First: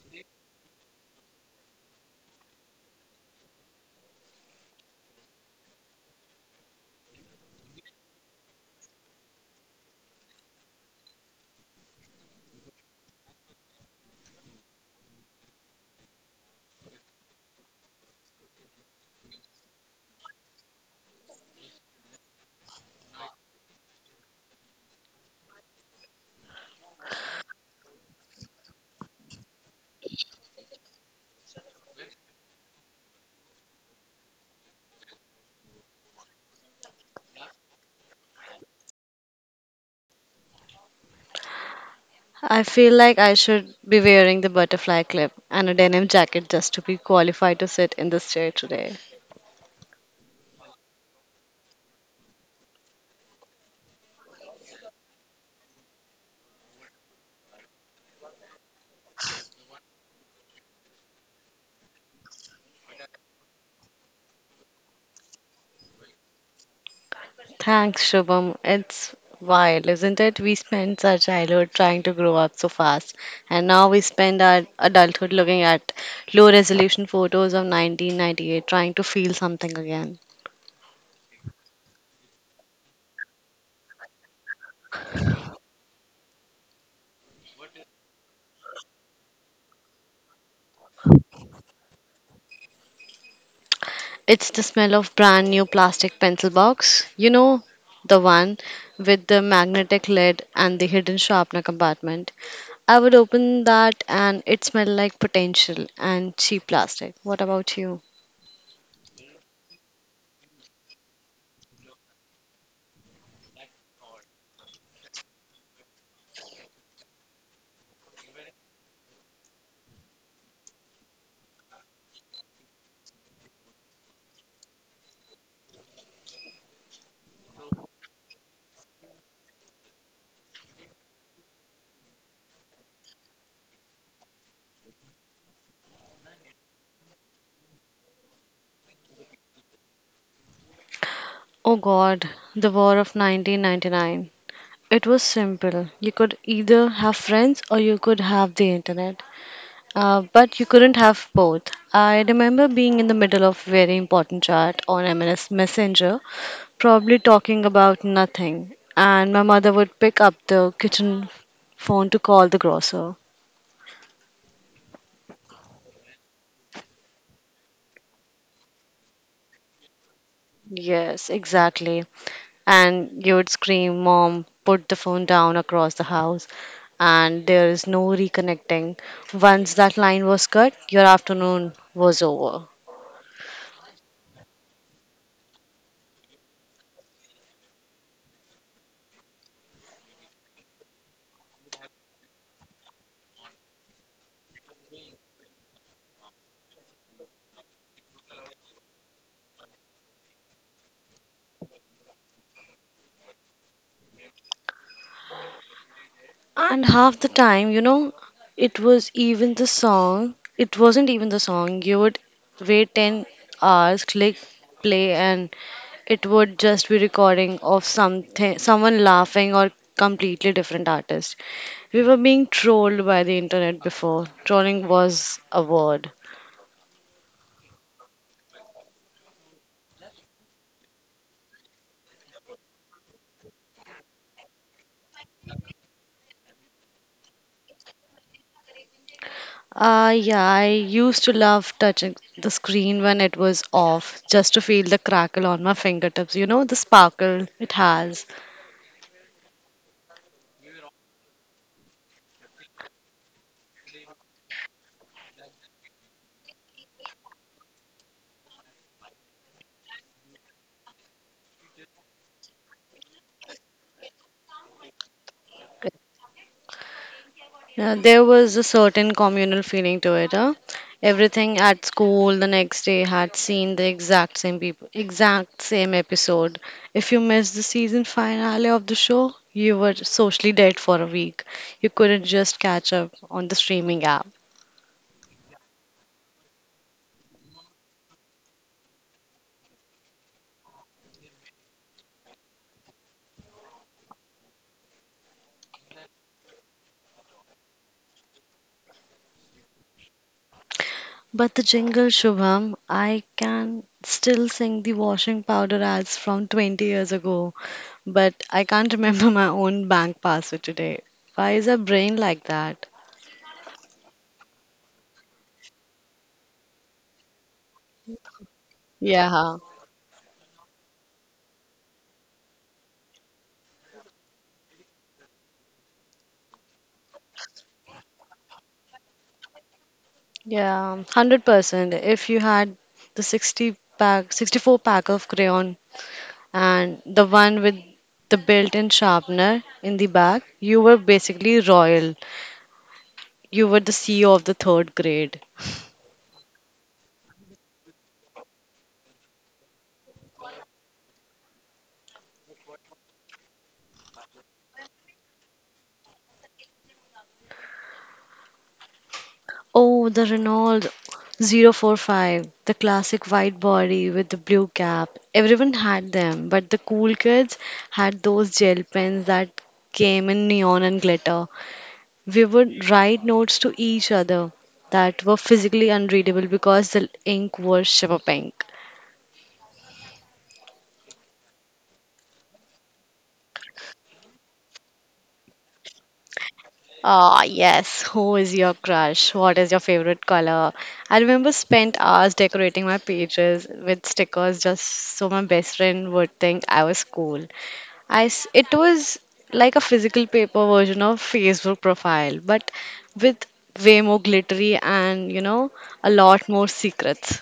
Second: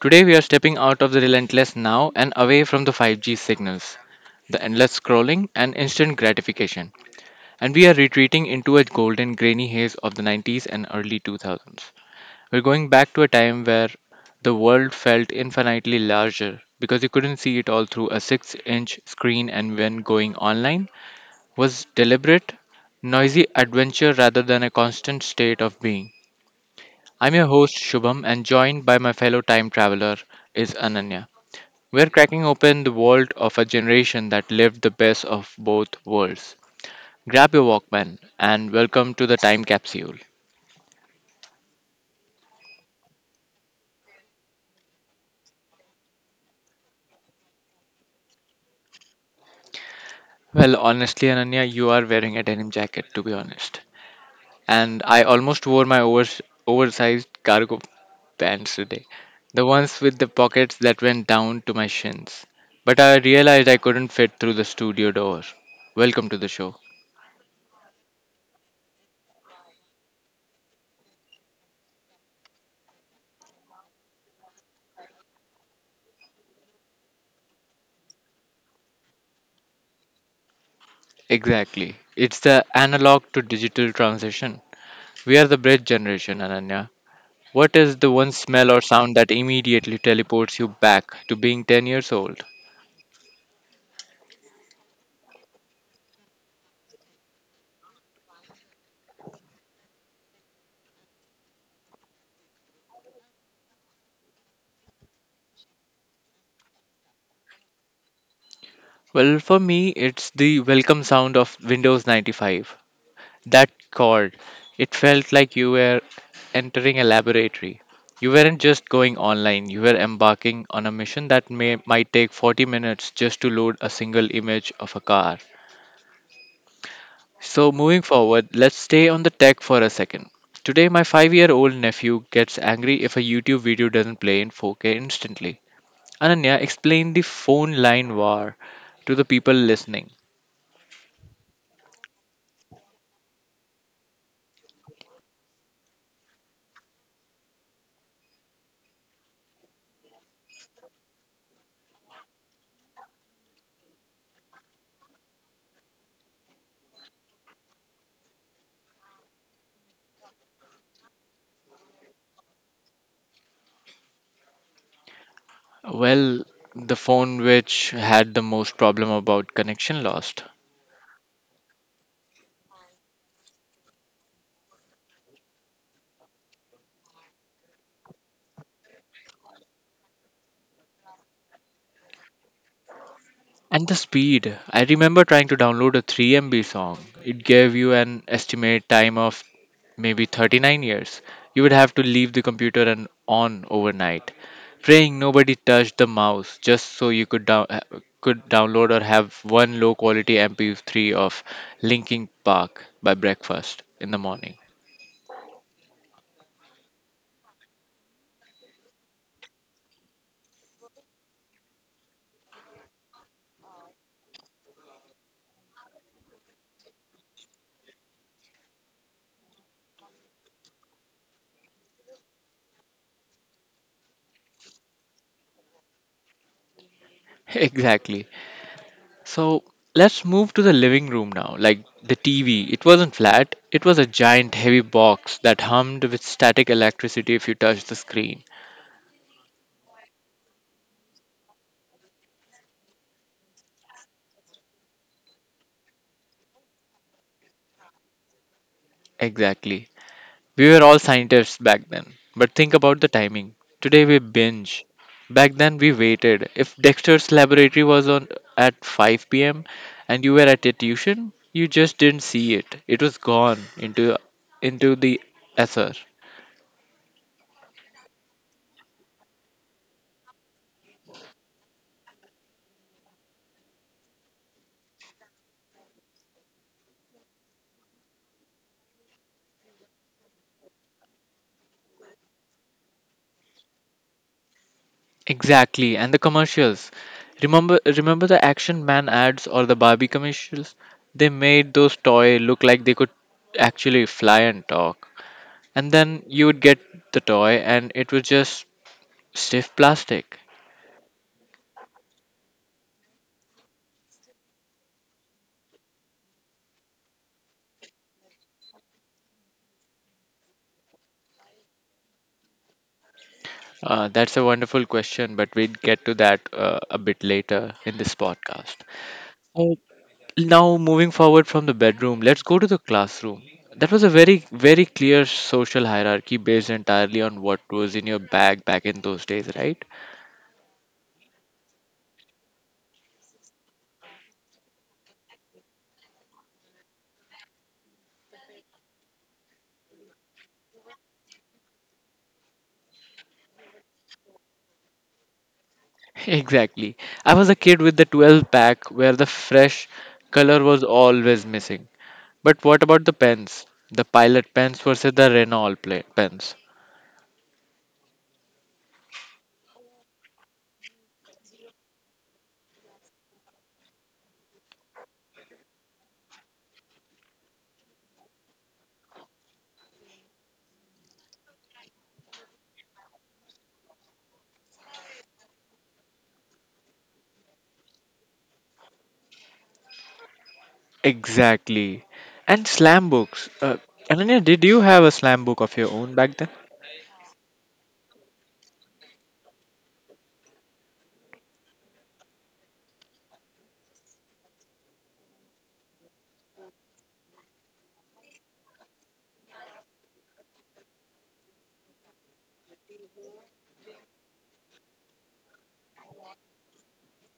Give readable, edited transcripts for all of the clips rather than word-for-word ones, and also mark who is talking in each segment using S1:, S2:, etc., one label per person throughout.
S1: Today we are stepping out of the relentless now and away from the 5G signals, the endless scrolling and instant gratification, and we are retreating into a golden grainy haze of the 90s and early 2000s. We're going back to a time where the world felt infinitely larger because you couldn't see it all through a 6-inch screen, and when going online, was deliberate, noisy adventure rather than a constant state of being. I'm your host Shubham and joined by my fellow time traveler is Ananya. We're cracking open the world of a generation that lived the best of both worlds. Grab your Walkman and welcome to the time capsule.
S2: I feel like I should be wearing the butterfly clip and a denim jacket just to be qualified to sit in this chair today.
S1: Well, honestly, Ananya, you are wearing a denim jacket to be honest. And I almost wore my oversized cargo pants today. The ones with the pockets that went down to my shins. But I realized I couldn't fit through the studio door. Welcome to the show.
S2: Thanks, Shubham. It's wild, isn't it? We spent our childhood trying to grow up so fast, and now we spend our adulthood looking at low resolution photos of 1998 trying to feel something again.
S1: Exactly. It's the analog to digital transition. We are the bridge generation, Ananya. What is the one smell or sound that immediately teleports you back to being 10 years old?
S2: It's the smell of brand new plastic pencil box. You know, the one with the magnetic lid and the hidden sharpener compartment. I would open that and it smelled like potential and cheap plastic. What about you?
S1: Well, for me, it's the welcome sound of Windows 95. That chord, it felt like you were entering a laboratory. You weren't just going online, you were embarking on a mission that might take 40 minutes just to load a single image of a car. So, moving forward, let's stay on the tech for a second. Today, my 5-year old nephew gets angry if a YouTube video doesn't play in 4K instantly. Ananya, explain the phone line war to the people listening.
S2: Oh god, the war of 1999. It was simple. You could either have friends or you could have the internet. But you couldn't have both. I remember being in the middle of very important chat on MNS Messenger, probably talking about nothing, and my mother would pick up the kitchen phone to call the grocer.
S1: Well, the phone which had the most problem about connection lost.
S2: Yes, exactly. And you'd scream, "Mom, put the phone down," across the house. And there is no reconnecting. Once that line was cut, your afternoon was over.
S1: And the speed. I remember trying to download a 3 MB song. It gave you an estimate time of maybe 39 years. You would have to leave the computer and on overnight, praying nobody touched the mouse just so you could download or have one low quality MP3 of Linkin Park by breakfast in the morning.
S2: And half the time, it was even the song. It wasn't even the song. You would wait 10 hours, click play, and it would just be recording of something, someone laughing or completely different artist. We were being trolled by the internet before. Trolling was a word.
S1: Exactly. So let's move to the living room now. Like the TV, it wasn't flat, it was a giant heavy box that hummed with static electricity if you touched the screen.
S2: Yeah, I used to love touching the screen when it was off, just to feel the crackle on my fingertips. You know, the sparkle it has.
S1: Exactly. We were all scientists back then. But think about the timing. Today we binge. Back then we waited. If Dexter's laboratory was on at 5 p.m. and you were at a tuition, you just didn't see it. It was gone into the ether.
S2: Yeah, there was a certain communal feeling to it. Huh? Everything at school the next day had seen the exact same people, exact same episode. If you missed the season finale of the show, you were socially dead for a week. You couldn't just catch up on the streaming app.
S1: Exactly, and the commercials. Remember the Action Man ads or the Barbie commercials? They made those toy look like they could actually fly and talk. And then you would get the toy, and it was just stiff plastic.
S2: But the jingle, Shubham, I can still sing the washing powder ads from 20 years ago, but I can't remember my own bank password today. Why is our brain like that?
S1: That's a wonderful question, but we'd get to that a bit later in this podcast.
S2: Yeah,
S1: Now, moving forward from the bedroom, let's go to the classroom. That was a very, very clear social hierarchy based entirely on what was in your bag back in those days, right?
S2: yeah, 100%. If you had the 60 pack, 64 pack of crayon and the one with the built-in sharpener in the back, you were basically royal. You were the CEO of the third grade.
S1: Exactly. I was a kid with the 12 pack where the fresh color was always missing. But what about the pens? The pilot pens versus the Renault pens.
S2: Oh, the Renault 045, the classic white body with the blue cap. Everyone had them, but the cool kids had those gel pens that came in neon and glitter. We would write notes to each other that were physically unreadable because the ink was shimmer pink.
S1: Exactly. And slam books. Ananya, did you have a slam book of your own back then?
S2: Ah, yes. Who is your crush? What is your favorite color? I remember spent hours decorating my pages with stickers just so my best friend would think I was cool. It was like a physical paper version of Facebook profile, but with way more glittery and a lot more secrets.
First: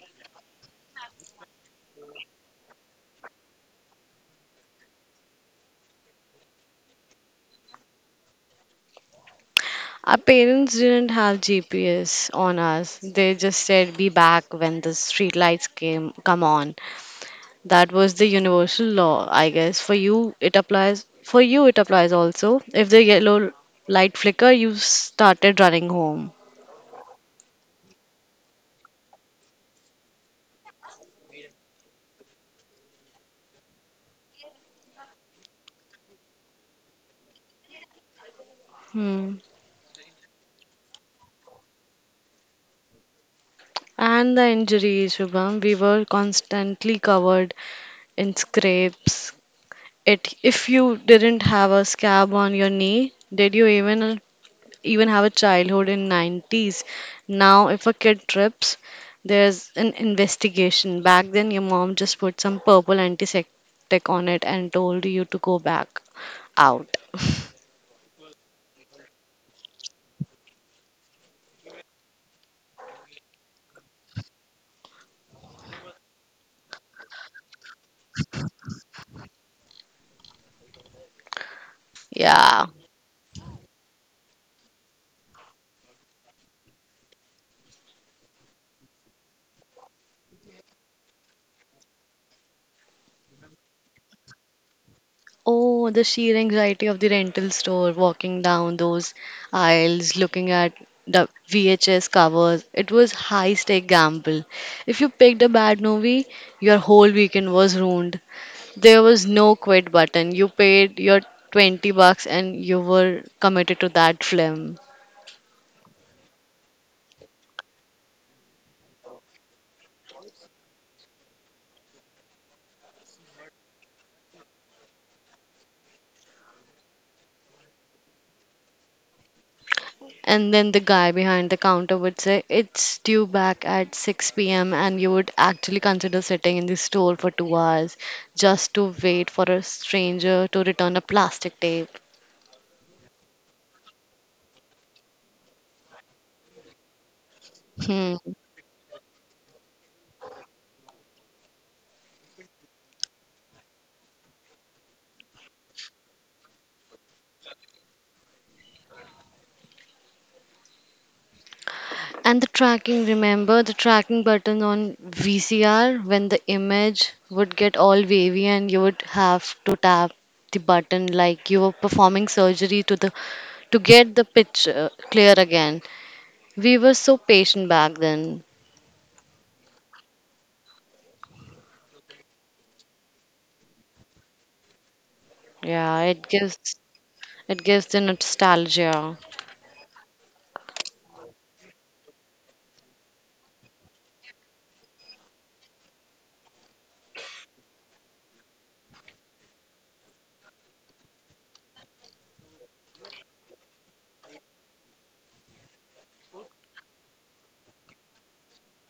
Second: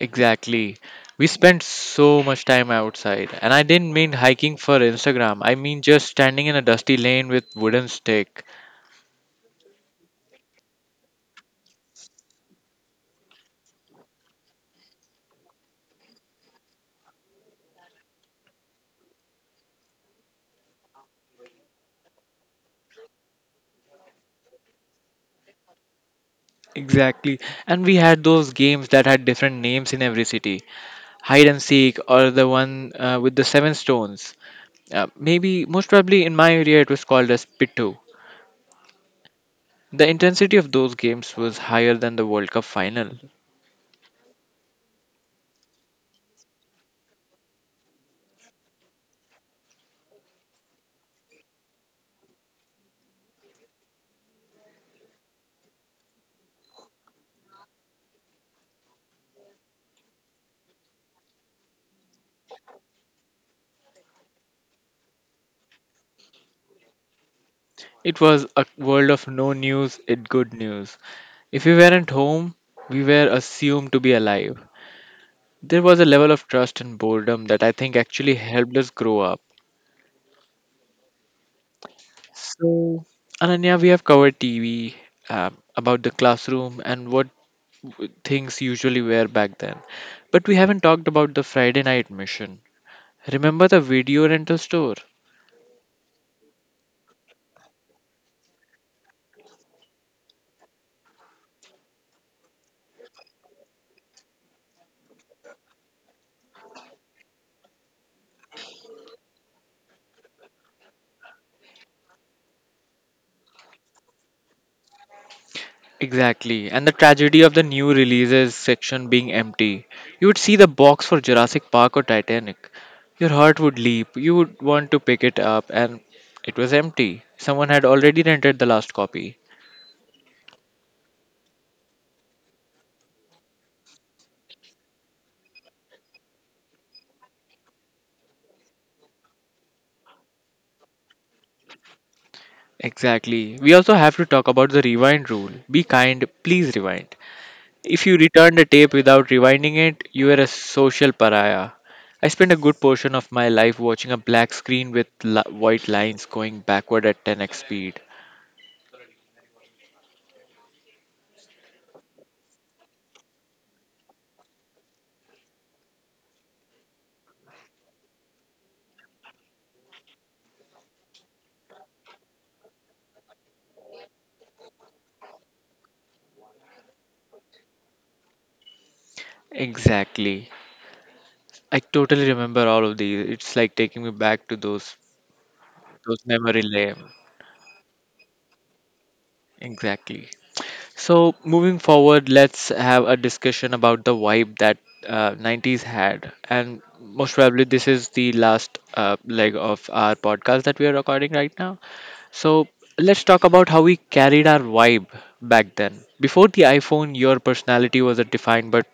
S1: Exactly. We spent so much time outside, and I didn't mean hiking for Instagram. I mean just standing in a dusty lane with wooden stick.
S2: Our parents didn't have GPS on us. They just said be back when the street lights came come on. That was the universal law, I guess. For you it applies also. If the yellow light flicker you started running home.
S1: Exactly. And we had those games that had different names in every city. Hide and seek or the one with the seven stones. Maybe most probably in my area it was called as Pitu.
S2: Hmm.
S1: The intensity of those games was higher than the World Cup final.
S2: And the injuries, Shubham, we were constantly covered in scrapes. It, if you didn't have a scab on your knee, did you even have a childhood in 90s? Now, if a kid trips, there's an investigation. Back then, your mom just put some purple antiseptic on it and told you to go back out.
S1: It was a world of no news, it good news. If we weren't home, we were assumed to be alive. There was a level of trust and boredom that I think actually helped us grow up.
S2: Yeah.
S1: So, Ananya, we have covered TV, about the classroom and what things usually were back then. But we haven't talked about the Friday night mission. Remember the video rental store?
S2: Oh, the sheer anxiety of the rental store, walking down those aisles, looking at the VHS covers. It was high-stake gamble. If you picked a bad movie, your whole weekend was ruined. There was no quit button. You paid your $20 and you were committed to that film.
S1: Exactly, and the tragedy of the new releases section being empty. You would see the box for Jurassic Park or Titanic. Your heart would leap, you would want to pick it up, and it was empty. Someone had already rented the last copy.
S2: And then the guy behind the counter would say, "It's due back at 6 p.m.," and you would actually consider sitting in the store for 2 hours just to wait for a stranger to return a plastic tape.
S1: Exactly. We also have to talk about the rewind rule. Be kind, please rewind. If
S2: Hmm.
S1: you return the tape without rewinding it, you are a social pariah. I spent a good portion of my life watching a black screen with white lines going backward at 10x speed.
S2: And the tracking, remember the tracking button on VCR when the image would get all wavy and you would have to tap the button like you were performing surgery to get the picture clear again. We were so patient back then.
S1: Exactly. I totally remember all of these. It's like taking me back to those
S2: Yeah,
S1: those
S2: it gives
S1: memory lane.
S2: It gives the nostalgia.
S1: Exactly. So moving forward, let's have a discussion about the vibe that 90s had, and most probably this is the last leg of our podcast that we are recording right now. So let's talk about how we carried our vibe back then. Before the iPhone, your personality was defined but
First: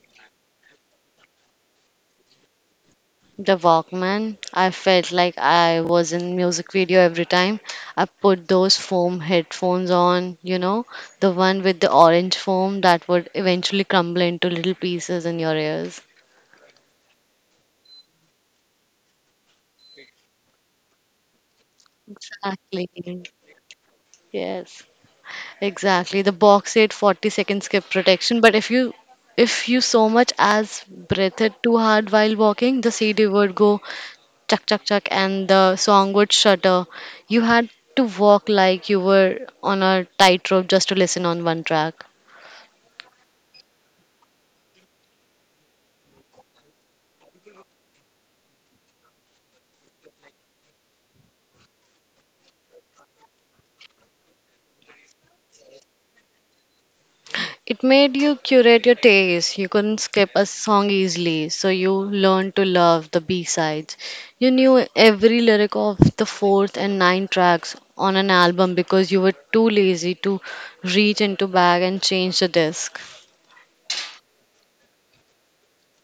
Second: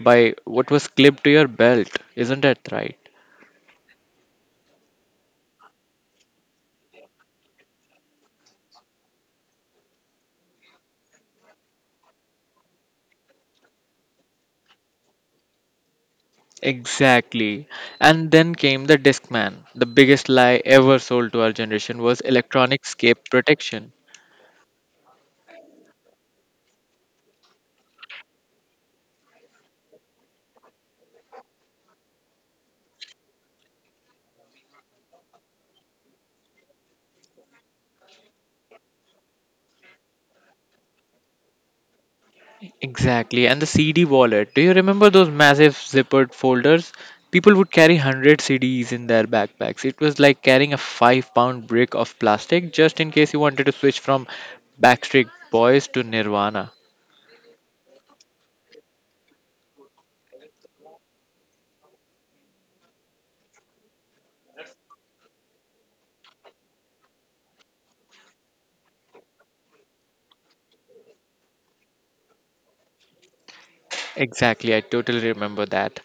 S1: by what was clipped to your belt, isn't that right?
S2: The Walkman, I felt like I was in music video every time. I put those foam headphones on, you know, the one with the orange foam that would eventually crumble into little pieces in your ears.
S1: Exactly. And then came the Discman. The biggest lie ever sold to our generation was electronic
S2: Exactly.
S1: scape protection.
S2: Yes. Exactly. The box Boxate 40 second skip protection, but if you so much as breathed too hard while walking, the CD would go chuck chuck chuck and the song would shudder. You had to walk like you were on a tightrope just to listen on one track.
S1: Exactly. And the CD wallet. Do you remember those massive zippered folders? People would carry 100 CDs in their backpacks. It was like carrying a 5-pound brick of plastic just in case you wanted to switch from Backstreet Boys to Nirvana.
S2: It made you curate your taste. You couldn't skip a song easily, so you learned to love the B-sides. You knew every lyric of the fourth and ninth tracks on an album because you were too lazy to reach into bag and change the disc.
S1: Exactly, I totally remember that.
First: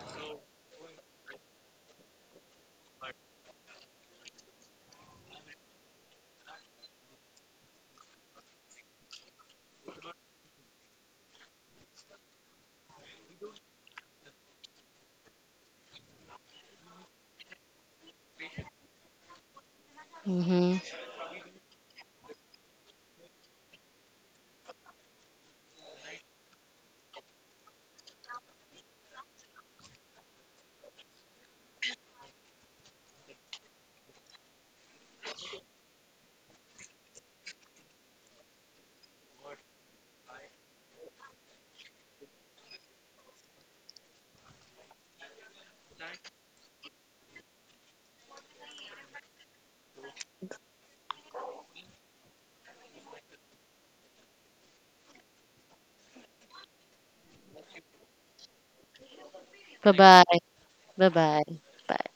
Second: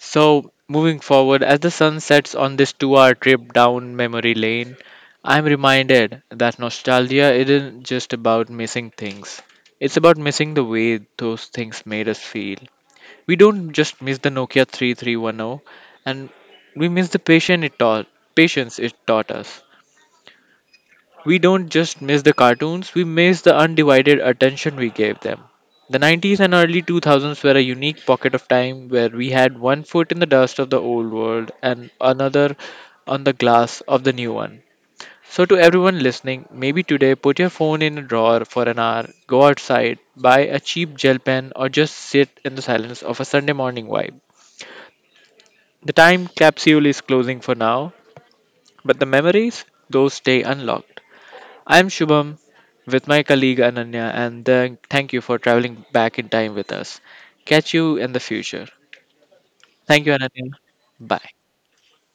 S1: So, moving forward, as the sun sets on this 2-hour trip down memory lane, I'm reminded that nostalgia isn't just about missing things, it's about missing the way those things made us feel. We don't just miss the Nokia 3310 and we miss the patience it taught us.
S2: Hmm.
S1: We don't just miss the cartoons, we miss the undivided attention we gave them. The 90s and early 2000s were a unique pocket of time where we had one foot in the dust of the old world and another on the glass of the new one. So, to everyone listening, maybe today put your phone in a drawer for an hour, go outside, buy a cheap gel pen, or just sit in the silence of a Sunday morning vibe. The time capsule is closing for now, but the memories, those stay unlocked. I am Shubham with my colleague Ananya, and then thank you for traveling back in time with us. Catch you in the future.
S2: Bye
S1: Thank you,
S2: bye.
S1: Ananya.
S2: Bye
S1: Bye.
S2: bye. Bye.